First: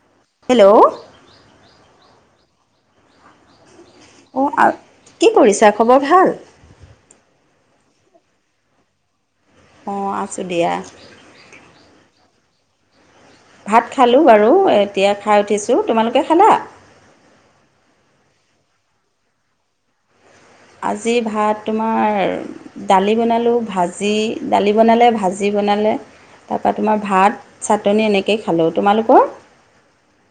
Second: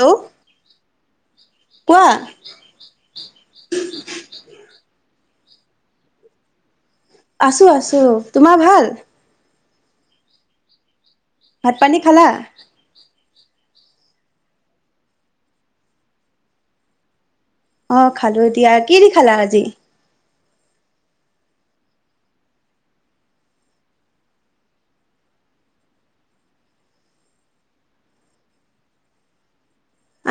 Hello hello উ অ' কি কৰিছা‍ঁ‌‌ খবৰ ভাল। আছোঁ আছোঁ। তোমাৰ ভাল? অ' আছোঁ দিয়া। ভাত পানী খালা? ভাত খালোঁ বাৰু এতিয়া খাই উঠিছোঁ। তোমালোকে খালা? অ' খালোঁ দিয়া। কি দি খালা আজি? আজি ভাত, তোমাৰ দালি বনালোঁ ভাজি দালি বনালে ভাজি বনালে তাৰ পা তোমাৰ ভাত চাটনি এনেকেই খালোঁ। তোমালোকৰ?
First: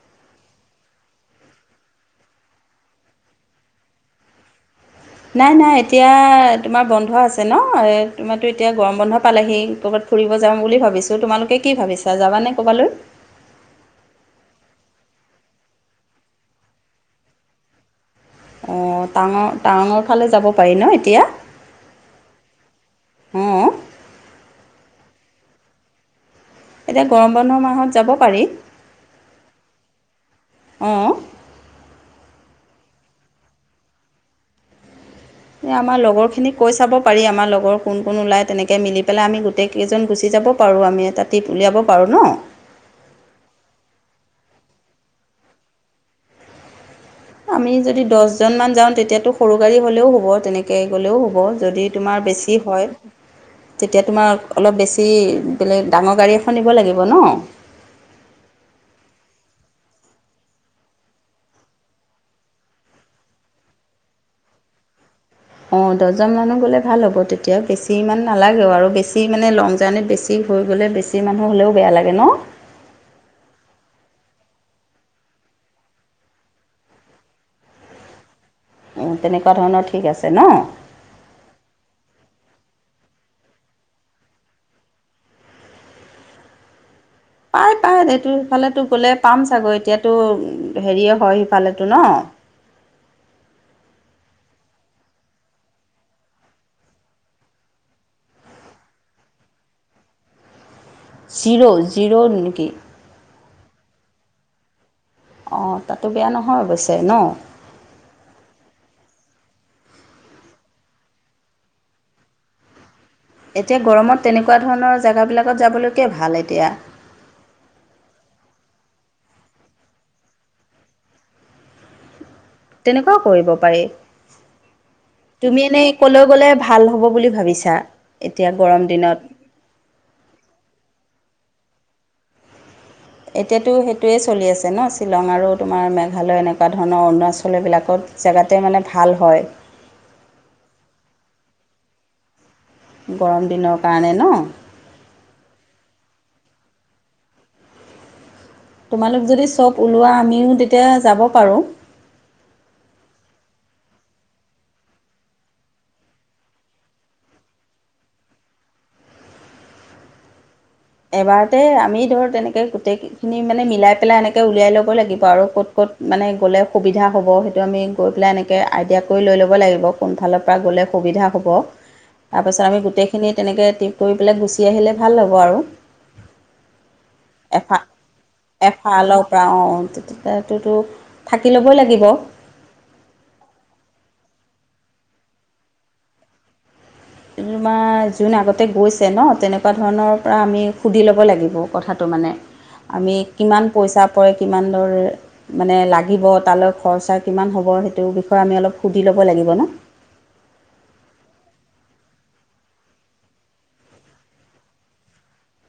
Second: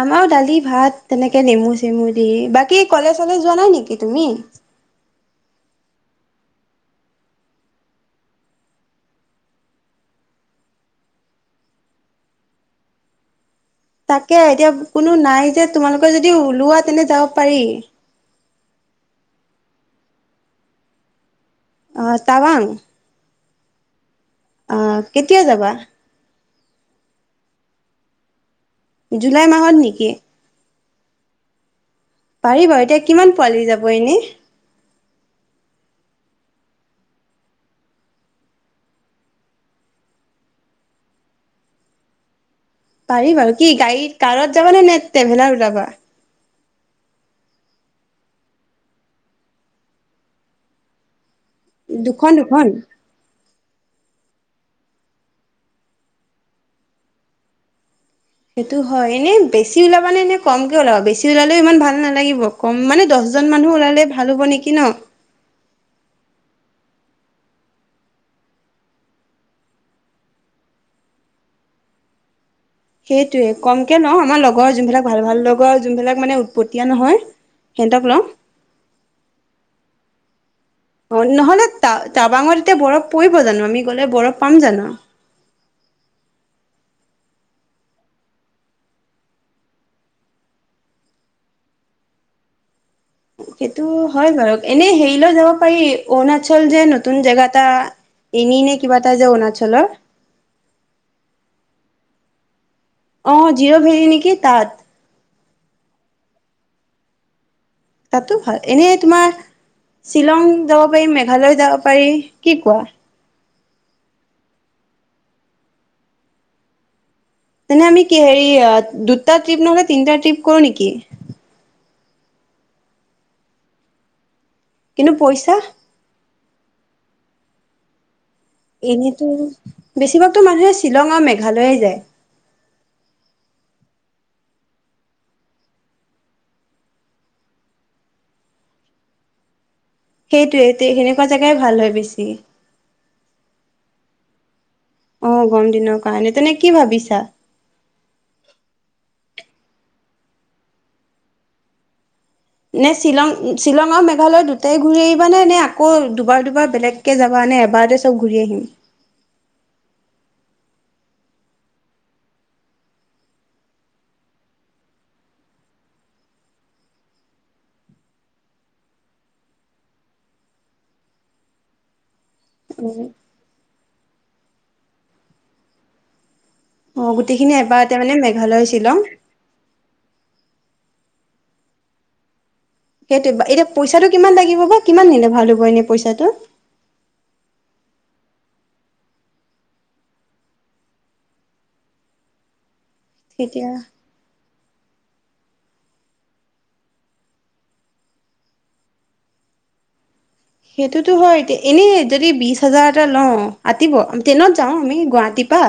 আমাৰো দালি ভাত তেনেকে নেমু চেমু দি। বাকী কলেজ চলেজ যোৱা নাই নেকি তুমি? নাই নাই এতিয়া তোমাৰ বন্ধ আছে ন', তোমাৰ তো এতিয়া গৰম বন্ধ পালেহি কৰবাত ফুৰিব যাওঁ বুলি ভাবিছোঁ। তোমালোকে কি ভাবিছা যাবানে ক'বালৈ? তাকে এতিয়া কোনো নাই যে তোমালোকে যদি ওলোৱা তেন্তে যাব পাৰি। অ' টাঙৰ - টাৱাঙৰ ফালে যাব পাৰি ন এতিয়া? অ' টাৱাং? অ'। আ কেতিয়া যাবা? এতিয়া গৰম বন্ধৰ মাহত যাব পাৰি। জুলাই মাহত নেকি? অ'। পাৰি বাৰু এতিয়া কিমান পোৱালি যাব এনে। এ আমাৰ লগৰখিনিক কৈ চাব পাৰি আমাৰ লগৰ কোন কোন ওলাই তেনেকে মিলি পেলাই আমি গোটেই কেইজন গুচি যাব পাৰোঁ, আমি এটা টিপ উলিয়াব পাৰোঁ ন। পাৰি বাৰু কি গাড়ীত কাৰত যাবা নে, নে ট্ৰেভেলাৰ ওলাবা? আমি যদি দছজন মান যাওঁ তেতিয়াতো সৰু গাড়ী হলেও হ'ব, তেনেকে গ'লেও হ'ব। যদি তোমাৰ দুখন বেছি দুখন হয় তেতিয়া তোমাক অলপ বেছি বেলেগ ডাঙৰ গাড়ী এখন নিব লাগিব ন'। সেইটো হয় এনে বেছি ওলাবানে এনে কমকে ওলাবা বেছি ওলালেও ইমান ভাল নালাগিব কম মানে দছ জন মানুহ ওলালে ভাল হ'ব নেকি ন? অ' দছজন মানুহ গ'লে ভাল হ'ব তেতিয়া বেছি ইমান নালাগেও আৰু বেছি মানে লং জাৰ্ণিত বেছি হৈ গ'লে বেছি মানুহ হ'লেও বেয়া লাগে ন'। সেইটোয়ে কমকে লওঁ আমাৰ লগৰ যোনবিলাক ভাল ভাল লগৰ যোনবিলাক মানে উৎপতীয়া নহয়। সেনতক লওঁ। অঁ তেনেকুৱা ধৰণৰ ঠিক আছে ন অ' নহলে তা - তাবাঙত তে বৰফ পৰিব জানো আমি গ'লে বৰফ পাম জানো? পাই পাই এইটো সিফালে গলে পাম চাগৈ এতিয়াতো হেৰিয়ে হয় সিফালেটো ন। [inaudible] সেইটো হয় বাৰু এনেই হেৰিলৈ যাব পাৰি, অৰুণাচল যে নতুন জেগা এটা এনি নে কিবা এটা যে অৰুণাচলৰ? জিৰ' জিৰ' নেকি? অ' জিৰ' ভেলী নেকি তাত। অ' তাতো বেয়া নহয় অৱশ্যে ন'? তাতো ভাল, এনেই তোমাৰ শ্বিলং যাব পাৰি, মেঘালয় যাব পাৰি কি কোৱা? এতিয়া গৰমত তেনেকুৱা ধৰণৰ জাগাবিলাকত যাবলৈকে ভাল এতিয়া। তেনে আমি কি হেৰি অ দুটা ট্ৰিপ নহলে তিনটা ট্ৰিপ কৰো নেকি? তেনেকুৱাও কৰিব পাৰি। কিন্তু পইচা তুমি এনেই কলৈ গ'লে ভাল হ'ব বুলি ভাবিছা? এতিয়া গৰম দিনত এনেতো বেছিভাগতো মানুহে শ্বিলং আৰু মেঘালয়ে যায়। এতিয়াতো সেইটোৱে চলি আছে ন শ্বিলং আৰু তোমাৰ মেঘালয় এনেকুৱা ধৰণৰ অৰুণাচল এইবিলাকত। জাগাতে মানে ভাল হয়। সেইটোৱে তে - সেনেকুৱা জাগাই ভাল হয় বেছি। গৰম দিনৰ কাৰণে ন? অ' গৰম দিনৰ কাৰণে তেনে কি ভাবিছা? তোমালোক যদি চব ওলোৱা আমিও তেতিয়া যাব পাৰোঁ। নে শ্বিলং - শ্বিলং আৰু মেঘালয় দুটাই ঘূৰি আহিবা নে নে আকৌ দুবাৰ দুবাৰ বেলেগকে যাবা? মানে এবাৰতে চব ঘূৰি আহিম [inaudible] এবাৰতে আমি ধৰ তেনেকে গোটেই খিনি মানে মিলাই পেলাই এনেকে উলিয়াই ল'ব লাগিব আৰু ক'ত ক'ত মানে গ'লে সুবিধা হ'ব সেইটো আমি গৈ পেলাই এনেকে আইডিয়া কৰি লৈ ল'ব লাগিব কোন ফালৰ পৰা গ'লে সুবিধা হ'ব তাৰপাছত আমি গোটেইখিনি তেনেকৈ টিপ কৰি পেলাই গুচি আহিলে ভাল হ'ব আৰু অ গোটেইখিনি এফা এবাৰতে মানে মেঘালয় শ্বিলং এফালৰ পৰা অ তেতিয়া টো থাকি ল'বই লাগিব সেইটো এতিয়া পইচাটো কিমান লাগিব বা কিমান নিলে ভাল হ'ব এনে পইচাটো তোমাৰ যোন আগতে গৈছে ন তেনেকুৱা ধৰণৰ পৰা আমি সুধি ল'ব লাগিব কথাটো মানে আমি কিমান তেতিয়া পইচা পৰে কিমান। মানে লাগিব তালৈ খৰচা কিমান হ'ব সেইটো বিষয়ে আমি অলপ সুধি ল'ব লাগিব ন [inaudible] সেইটোতো হয় এতিয়া এনেই যদি বিশ হাজাৰ এটা লওঁ আতিব ট্ৰেইনত যাওঁ আমি গুৱাহাটী দিপা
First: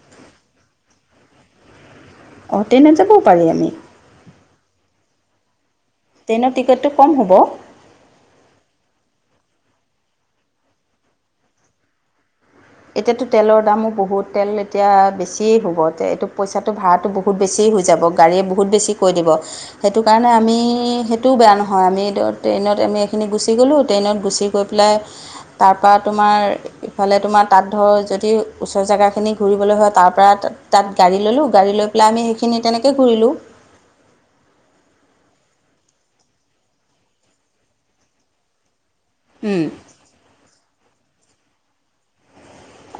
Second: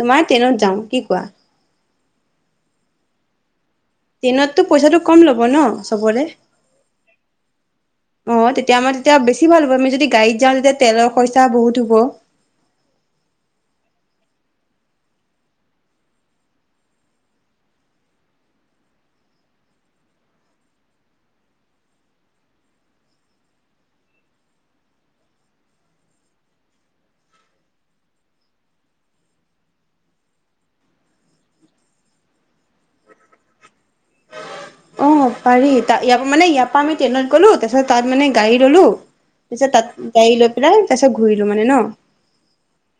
তোমাৰ ট্ৰেইনত যাওঁ কি কোৱা। অহ টেনত যাবও পাৰি আমি টেনতটো পইচাটো কম ল'ব ন ট্ৰেইনৰ টিকেটটো কম হ'ব অ তেতিয়া আমাৰ তেতিয়া বেছি ভাল হ'ব আমি যদি গাড়ীত যাওঁ তেতিয়া তেলৰ পইচা বহুত হ'ব এতিয়াতো তেলৰ দামো বহুত তেল এতিয়া বেছিয়ে হ'ব এইটো পইচাটো ভা়তটো বহুত বেছি বহুত গাড়ী য়ে বহুত বেছি কৈ দিব সেইটো কাৰণে আমি সেইটো বেয়া নহয় আমি ত ট্ৰেইনত আমি এইখিনি গুচি গ'লোঁ ট্ৰেইনত গুচি গৈ পেলাই তাৰপৰা তোমাৰ ইফালে তোমাৰ তাত ধৰক যদি ওচৰ জেগাখিনি ঘূৰিবলৈ হয় তাৰ পৰা তাত তাত গাড়ী ল'লোঁ গাড়ী লৈ পেলাই আমি সেইখিনি তেনেকে ঘূৰিলো অ পাৰি ত ইয় মেয়াৰ পৰা আমি ট্ৰেইনত গ'লো তাৰপিছত তাত মানে গাড়ী ললো তাৰপিছত তাত গাড়ী লৈ পেলাই তাৰপিছত ঘূৰিলো মানে ন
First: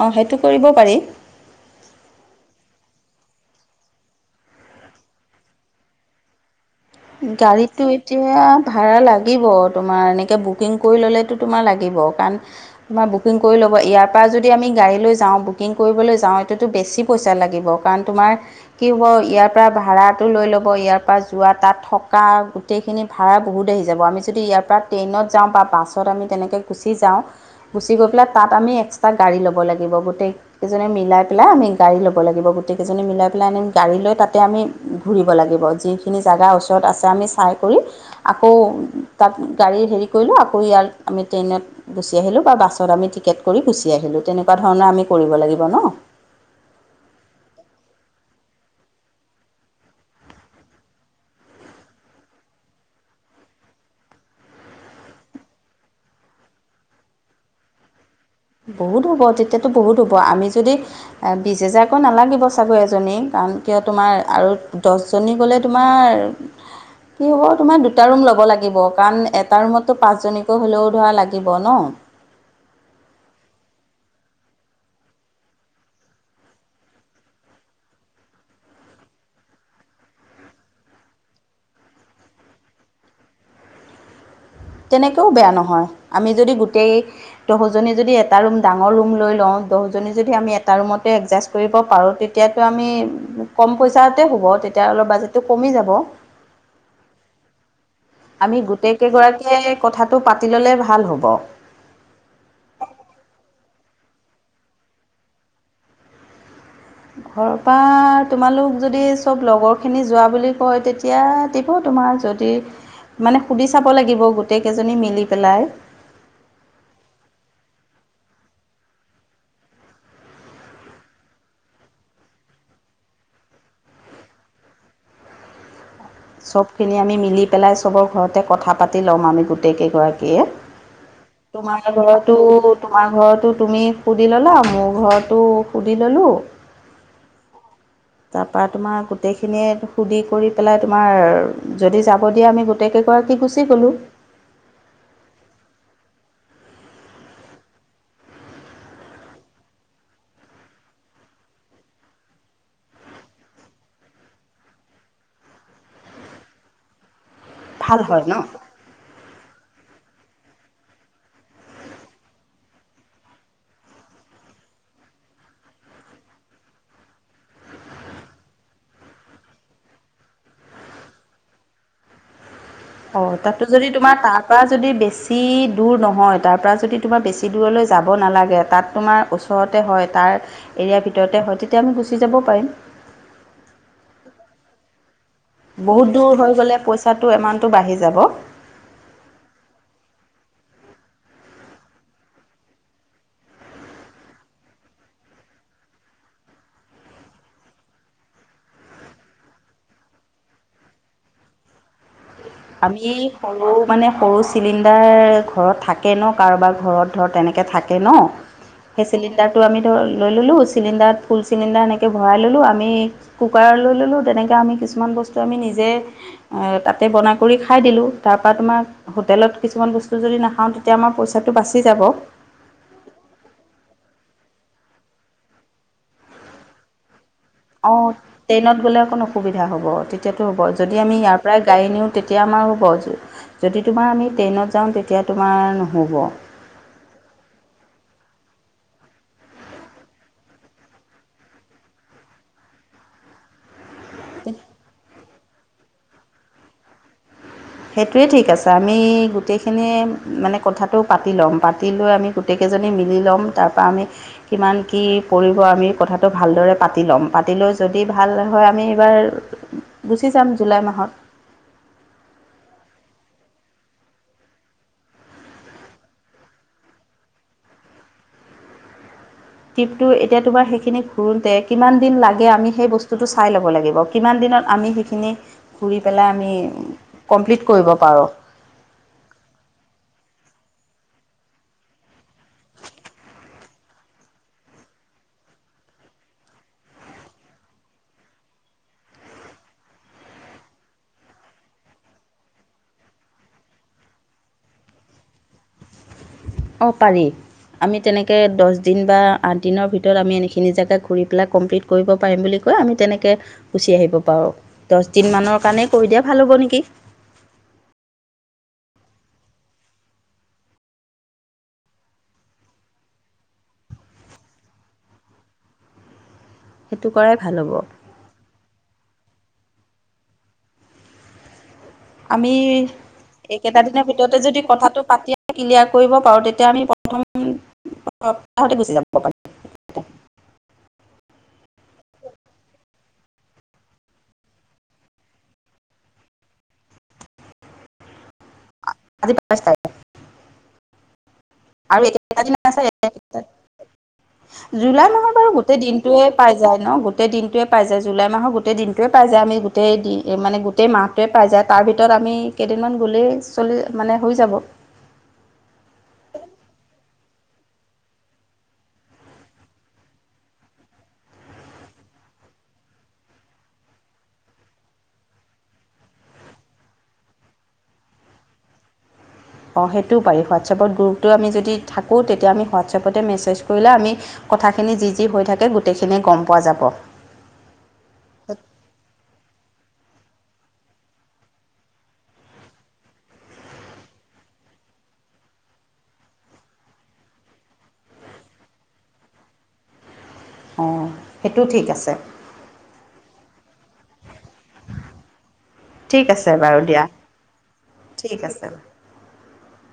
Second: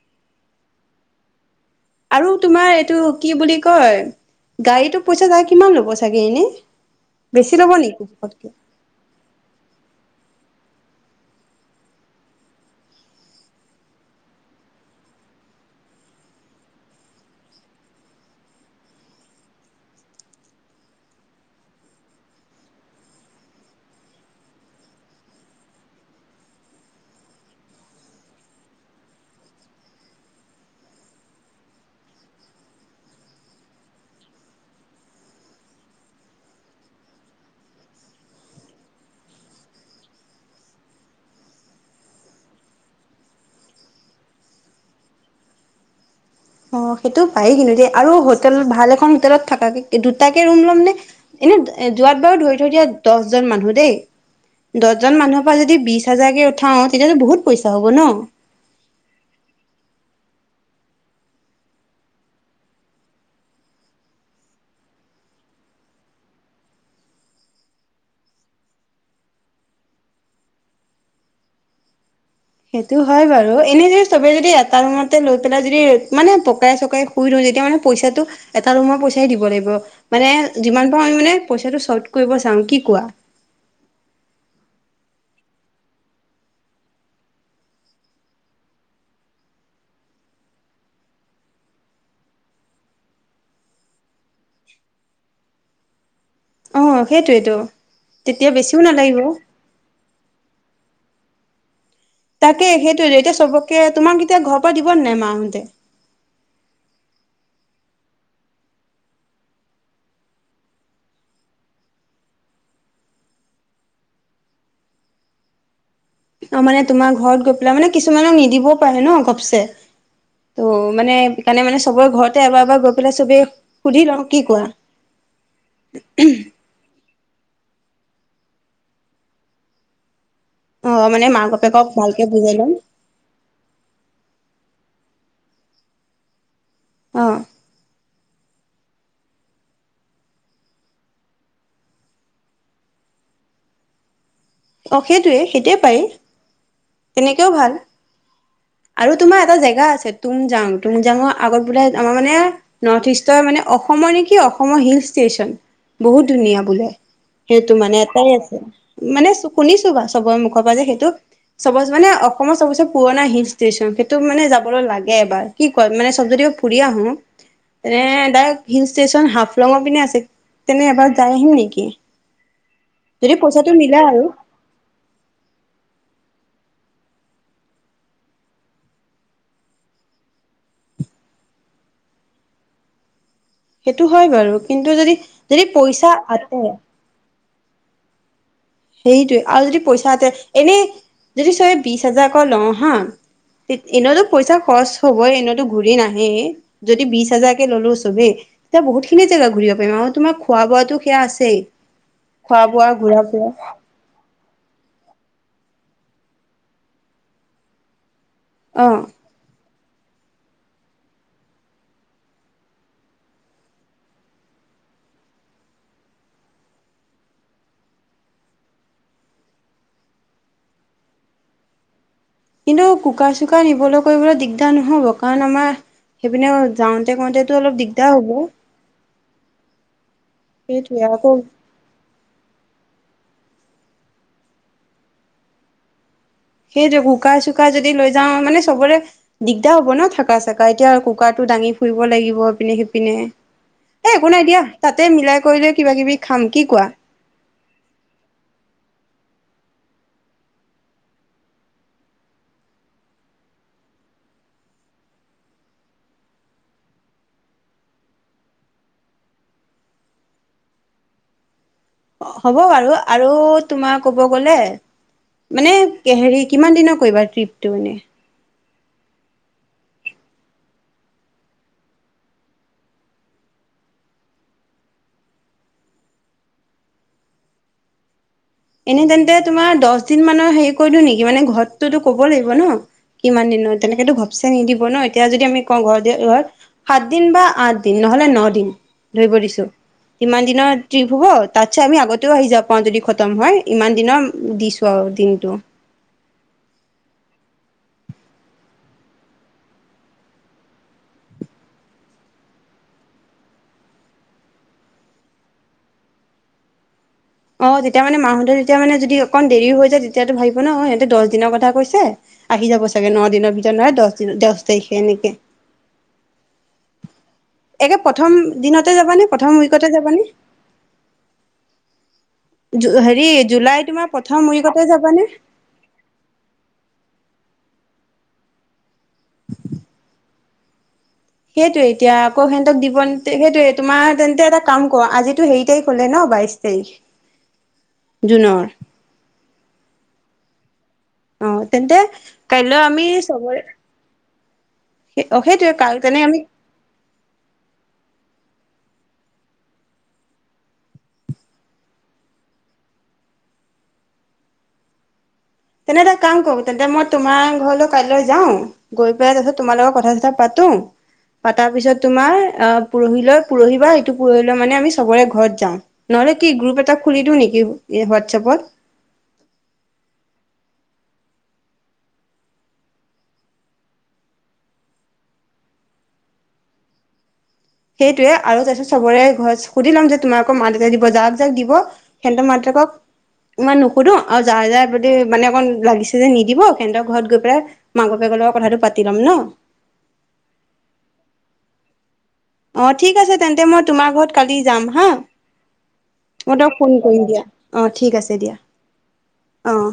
অঁ সেইটো কৰিব পাৰি আৰু তোমাৰ এইটো কি বুলি কয়- গাড়ীতো পইচা যা কিমান ল'ব চাগে এনেই বেছি ল'ব গাড়ীতটো নেকি এতিয়া জোখতকে? ভাড়া লাগিব তোমাৰ এনেকে বহুত বুকিং কৰি ল'লেতো তোমাৰ লাগিব কাৰণ তোমাৰ বুকিং কৰি ল'ব ইয়াৰ পৰা যদি আমি গাড়ী লৈ যাওঁ ব বকিং কৰিব যাওঁ এতিয়াতো বেছি পইচা লাগিব কাৰণ তোমাৰ কি হব ইয়াৰ পৰা ভাড়াৰটো লৈলব। হ'ব ইয়াৰ পৰা যোৱা তাত থকা গোটেইখিনি ভাড়া বহুত আহি যাব আমি যদি ইয়াৰ পৰা ট্ৰেইনত যাওঁ বাছত আমি তেনেকৈ গুচি গুচি যাওঁ গুচি গৈ পেলাই তাত আমি এক্সট্ৰা গাড়ী ল'ব লাগিব গোটেইজনে মিলাই পেলাই আমি গাড়ী ল'ব লাগিব গোটকেইজনী মিলাই পেলাই আমি গাড়ী লৈ তাতে আমি ঘুৰিব লাগিব যিখিনি জাগা চৰত আছে আমি চাই কৰি আকৌ তাত গাড়ীৰ হেৰি কৰিলোঁ আকৌ ইয়াৰ আমি ট্ৰেইনত গুচি আহিলোঁ বা বাছত আমি টিকেট কৰি গুচি আহিলোঁ তেনেকুৱা ধৰণৰ আমি কৰিব লাগিব ন অ সেইটো পায়েই কিন্তু দে আৰু হোটেল ভাল এখন হোটেলত থাকে দুটাকে ৰুম ল'ম নে এনে যোৱাত বাৰু ধৰি থৈ দিয়া দহজন মানুহ দেই দহজন মানুহৰ পৰা যদি বিশ হাজাৰকে উঠাও তেতিয়াহ'লে বহুত পইচা হ'ব ন বহুত হ'ব তেতিয়াতো বহুত হ'ব আমি যদি বিশ হেজাৰকৈ নালাগিব চাগৈ এজনী কাৰণ কিয় তোমাৰ আৰু দহজনী গ'লে তোমাৰ কিহব তোমাৰ দুটা ৰোম লব লাগিব কাৰণ এটা ৰোমত পাঁচ জনী কৈ হ'লেও ধৰা লাগিব। উ সেইটো হয় বাৰু এনে যদি চবে যদি এটা ৰুমতে লৈ পেলাই যদি মানে পকাই চকাই শুই ৰৈ তি মানে পইচাটো এটা ৰুমৰ পইচাই দিব লাগিব মানে যিমান পাৰ আমি মানে পইচাটো চত কৰিব। চাও কি কোৱা। [inaudible] তেনেকেও বেয়া নহয় আমি যদি গোটেই দহজনী যদি এটা ৰুম ডাঙৰ ৰুম লৈ লওঁ দহজনী আমি এটা ৰুমত লৈ লও একজাজ কৰিব পাৰো তেতিয়া টো আমি কম পইচাতে হ'ব এতিয়া অলপ বাজেটটো কমি যাব। আহ সেইটোৱেইটো আমি গোটেই কেইগৰাকীয়ে কথাটো পাতি ললে ভাল হ'ব। তাকে সেইটো এতিয়া চবকে তোমাক এতিয়া ঘৰ পৰা দিব ন নাই মা হতে ঘৰৰ পৰা তোমালোক যদি চব লগৰ খিনি যোৱা বুলি কয় তেতিয়া দিব। তোমাৰ যদি মানে সুধি চাব লাগিব গোটেই কেইজনী মিলি পেলাই। অ মানে তোমাৰ ঘৰত গৈ পেলাই মানে কিছুমানক নিদিবও পাৰে ন গপচে ত' মানে সেইকাৰণে মানে চবৰে ঘৰতে এবাৰ এবাৰ গৈ পেলাই চবে সুধি লওঁ কি কোৱা? [inaudible] চব খিনি আমি মিলি পেলাই চবৰ ঘৰতে কথা পাতি লম আমি গোটেই কেইগৰাকী অ মানে মাক বাপেকক তোমাৰ ভালকে ঘৰতো বুজাই ল'ম তোমাৰ ঘৰতো তুমি সুধি ললা, মোৰ ঘৰটো সুধি ল'লোঁ, অ তাৰপৰা তোমাৰ গোটেইখিনিয়ে সুধি কৰি পেলাই তোমাৰ যদি যাব দিয়া আমি গোটেইকেইগৰাকী গুচি গ'লোঁ। অ সেইটোৱেই সেইটোৱেই পাৰি তেনেকেও ভাল, হয় আৰু তোমাৰ এটা জেগা আছে তুমজাং তুমজাংৰ আগত বোলে আমাৰ মানে নৰ্থ ইষ্টৰ মানে অসম অসমৰেই নেকি অসমৰ হিল ষ্টেচন বহুত ধুনীয়া বোলে, সেইটো ভাল মানে হয় ন? এটাই আছে মানে শুনিছোঁ বা চবৰে মুখৰ পৰা যে সেইটো, চবচে মানে অসমৰ চবচে পুৰণা হিল ষ্টেচন সেইটো মানে যাবলৈ লাগে এবাৰ কি কয় মানে চব যদি ফুৰি আহোঁ তেনে হিল ষ্টেচন হাফলঙৰ পিনে আছে তেনে এবাৰ যাই আহিম নেকি? অ যদি তাতো পইচাটো যদি মিলা তোমাৰ আৰু তাৰ পৰা যদি বেছি দূৰ নহয় তাৰ পৰা যদি তোমাৰ বেছি দূৰলৈ যাব নালাগে তাত তোমাৰ ওচৰতে হয় তাৰ এৰিয়াৰ ভিতৰতে হয় তেতিয়া আমি গুচি যাব পাৰিম সেইটো হয় বাৰু কিন্তু যদি যদি বহুত পইচা দূৰ হৈ আতে গ'লে পইচাটো এমাউণ্টটো বাঢ়ি যাব। সেইটোৱে আৰু যদি পইচা এতিয়া এনেই যদি চবে বিশ হাজাৰকৈ লওঁ হা, এনেওতো পইচা খৰচ হবই এনেতো ঘূৰি নাহে যদি বিশ হাজাৰকে ললো চবে তেতিয়া বহুতখিনি জেগা ঘূৰিব পাৰিম আৰু তোমাৰ খোৱা বোৱাতো সেয়া আছেই, খোৱা বোৱা আমি ঘূৰা ফুৰা সৰু মানে সৰু চিলিণ্ডাৰ ঘৰত থাকে ন কাৰোবাৰ ঘৰত ধৰ তেনেকৈ থাকে ন অ সেই চিলিণ্ডাৰ টো আমি লৈ ললো চিলিণ্ডাৰত ফুল চিলিণ্ডাৰ এনেকে ভৰাই ললো আমি কুকাৰ লৈ ললো তেনেকে আমি কিছুমান বস্তু আমি নিজে তাতে বনাই কৰি খাই দিলোঁ তাৰপৰা তোমাৰ হোটেলত কিছুমান বস্তু যদি নাখাওঁ তেতিয়া আমাৰ পইচাটো বাচি যাব। কিন্তু কোকাৰ চোকাৰ নিবলৈ কৰিবলৈ দিগদাৰ নহব কাৰণ আমাৰ সেইপিনে যাওঁতে কওঁতে অ ট্ৰেইনত গ'লে অকণ অসুবিধা হ'ব তেতিয়াতটো হ'ব যদি সেইটোৱে আমি আকৌ ইয়াৰ পৰাই গাড়ী নিওঁ, তেতিয়া আমাৰ হ'ব যদি তোমাৰ আমি ট্ৰেইনত যাওঁ তেতিয়া তোমাৰ নহ'ব সেইটোৱে কুকাৰ চুকাৰ যদি লৈ যাওঁ মানে চবৰে দিগদাৰ হব ন থকা চকা এতিয়া কুকাৰটো, দাঙি ফুৰিব লাগিব ইপিনে সিপিনে উ এ একো নাই দিয়া তাতে মিলাই কৰিলৈ কিবা কিবি খাম কি কোৱা? সেইটোৱে ঠিক আছে আমি গোটেইখিনি মানে কথাটো পাতি ল'ম পাতি লৈ আমি গোটেই কেই জনী মিলি লম তাৰপৰা আমি কিমান কি পৰিব আমি কথাটো ভালদৰে পাতি লম যদি ভাল হয় এইবাৰ গুচি যাম জুলাই মাহত হ'ব বাৰু আৰু তোমাৰ ক'ব গলে মানে হেৰি কিমান দিনৰ কৰিবা ট্ৰিপটো মানে ট্ৰিপটো এতিয়া তোমাৰ, সেইখিনি ঘূৰোতে কিমান দিন লাগে, আমি সেই বস্তুটো চাই ল'ব লাগিব। কিমান দিন দিনত আমি সেইখিনি ঘূৰি পেলাই আমি কমপ্লিট কৰিব পাৰোঁ! এনেই তেন্তে, তোমাৰ দহদিন মানৰ হেৰি কৰি দিওঁ নেকি? মানে ঘৰতটো ক'ব লাগিব ন! কিমান দিনৰ তেনেকেতো ঘপচে নিদিব ন! এতিয়া যদি আমি কওঁ ঘৰত দি ঘৰত সাতদিন বা আঠদিন নহ'লে নদিন। ধৰিব দিছোঁ। কিমান দিনৰ ট্ৰিপ হ'ব? তাতছে আমি আগতেও আহি যাব পাৰোঁ যদি ম হয় ইমান দিনৰ দিছো আৰু দিনটো। অ' পাৰি। আমি তেনেকৈ দশদিন বা আঠদিনৰ ভিতৰত আমি এইখিনি জেগা ঘূৰি পেলাই কমপ্লিট কৰিব পাৰিম বুলি কৈ আমি তেনেকে গুচি আহিব পাৰো। দশদিন মানৰ কাৰণেই কৰি দিয়া ভাল হ'ব নেকি! অ' তেতিয়া মানে মাহঁতে তেতিয়া মানে যদি অকণ দেৰিও হৈ যায়, তেতিয়াতো ভাবিব ন সিহঁতে দশদিনৰ কথা কৈছে। আহি যাব চাগে নদিনৰ ভিতৰত, নহয় দহ দশ তাৰিখে। এনেকে [inaudible] কৰাই ভাল হ'ব একে প্ৰথম দিনতে যাবানে? প্ৰথম উইকতে যাবা নে? আমি। এইকেইটাদিনৰ ভিতৰতে প্ৰথম যদি উইকতে কথাটো যাবানে পাতি ক্লিয়াৰ কৰিব পাৰো। তেতিয়া আমি প্ৰথম। সপ্তাহতে গুচি যাব পাৰো সেইটোয়ে এতিয়া, আকৌ সিহঁতক দিব, সেইটোয়ে তোমাৰ তেন্তে এটা কাম কৰো। আজিতো হেৰি তাৰিখ হ'লে ন। বাইশ তাৰিখ। [inaudible] জুনৰ। আজি [unintelligible] অ' তেন্তে, আৰু এইকেইটা দিন আছে কাইলৈ আমি এইকেইটা চবৰে। জুলাই মাহৰ অ বাৰু গোটেই সেইটোৱে তেনে দিনটোৱে আমি পাই যায় ন গোটেই দিনটোৱে পাই যায়। জুলাই মাহৰ গো গোটেই দিনটোৱে পাই যায়। আমি গোটেই দিন মানে গোটেই মাহটোৱে পাই যায়। তাৰ ভিতৰত আমি কেইদিনমান গ'লেই চলি এ মানে হৈ যাব। তেনে এটা কাম কৰোঁ তেন্তে মই তোমাৰ ঘৰলৈ কাইলৈ যাওঁ, গৈ পেলাই তাৰ পিছত তোমাৰ লগত কথা-চথা পাতো। তা পিছত তোমাৰ অ পৰহিলৈ, পৰহি বা ইটো পৰহিলৈ মানে আমি চবৰে ঘৰত যাওঁ। ন মানে কি গ্ৰুপ এটা খুলি দিওঁ নেকি হোৱাটছএপত? [inaudible] অ' সেইটোও পাৰি। হোৱাটছএপত গ্ৰুপটো আমি যদি থাকোঁ, তেতিয়া আমি হোৱাটছএপতে মেছেজ কৰিলে আমি। কথাখিনি যি যি হৈ থাকে, গোটেইখিনিয়ে গম পোৱা যাব। সেইটোৱে, আৰু যাতে চবৰে ঘৰত সুধি ল'ম যে। তোমাৰ আকৌ মা-দেউতাই দিব। যাক যাক দিব সিহঁতৰ মাক -দেতাকক। ইমান নুসোধো আৰু যাৰ যাৰ, মানে অকণ লাগিছে যে নিদিব সিহঁতৰ ঘৰত গৈ পেলাই মাক- লগত কথাটো পাতি ল'ম ন? অ' সেইটো ঠিক আছে। অ' ঠিক আছে তেন্তে, মই তোমাৰ ঘৰত কালি যাম হা। ঠিক আছে মই তোমাক বাৰু ফোন কৰিম দিয়া। অ' ঠিক আছে দিয়া। অ'।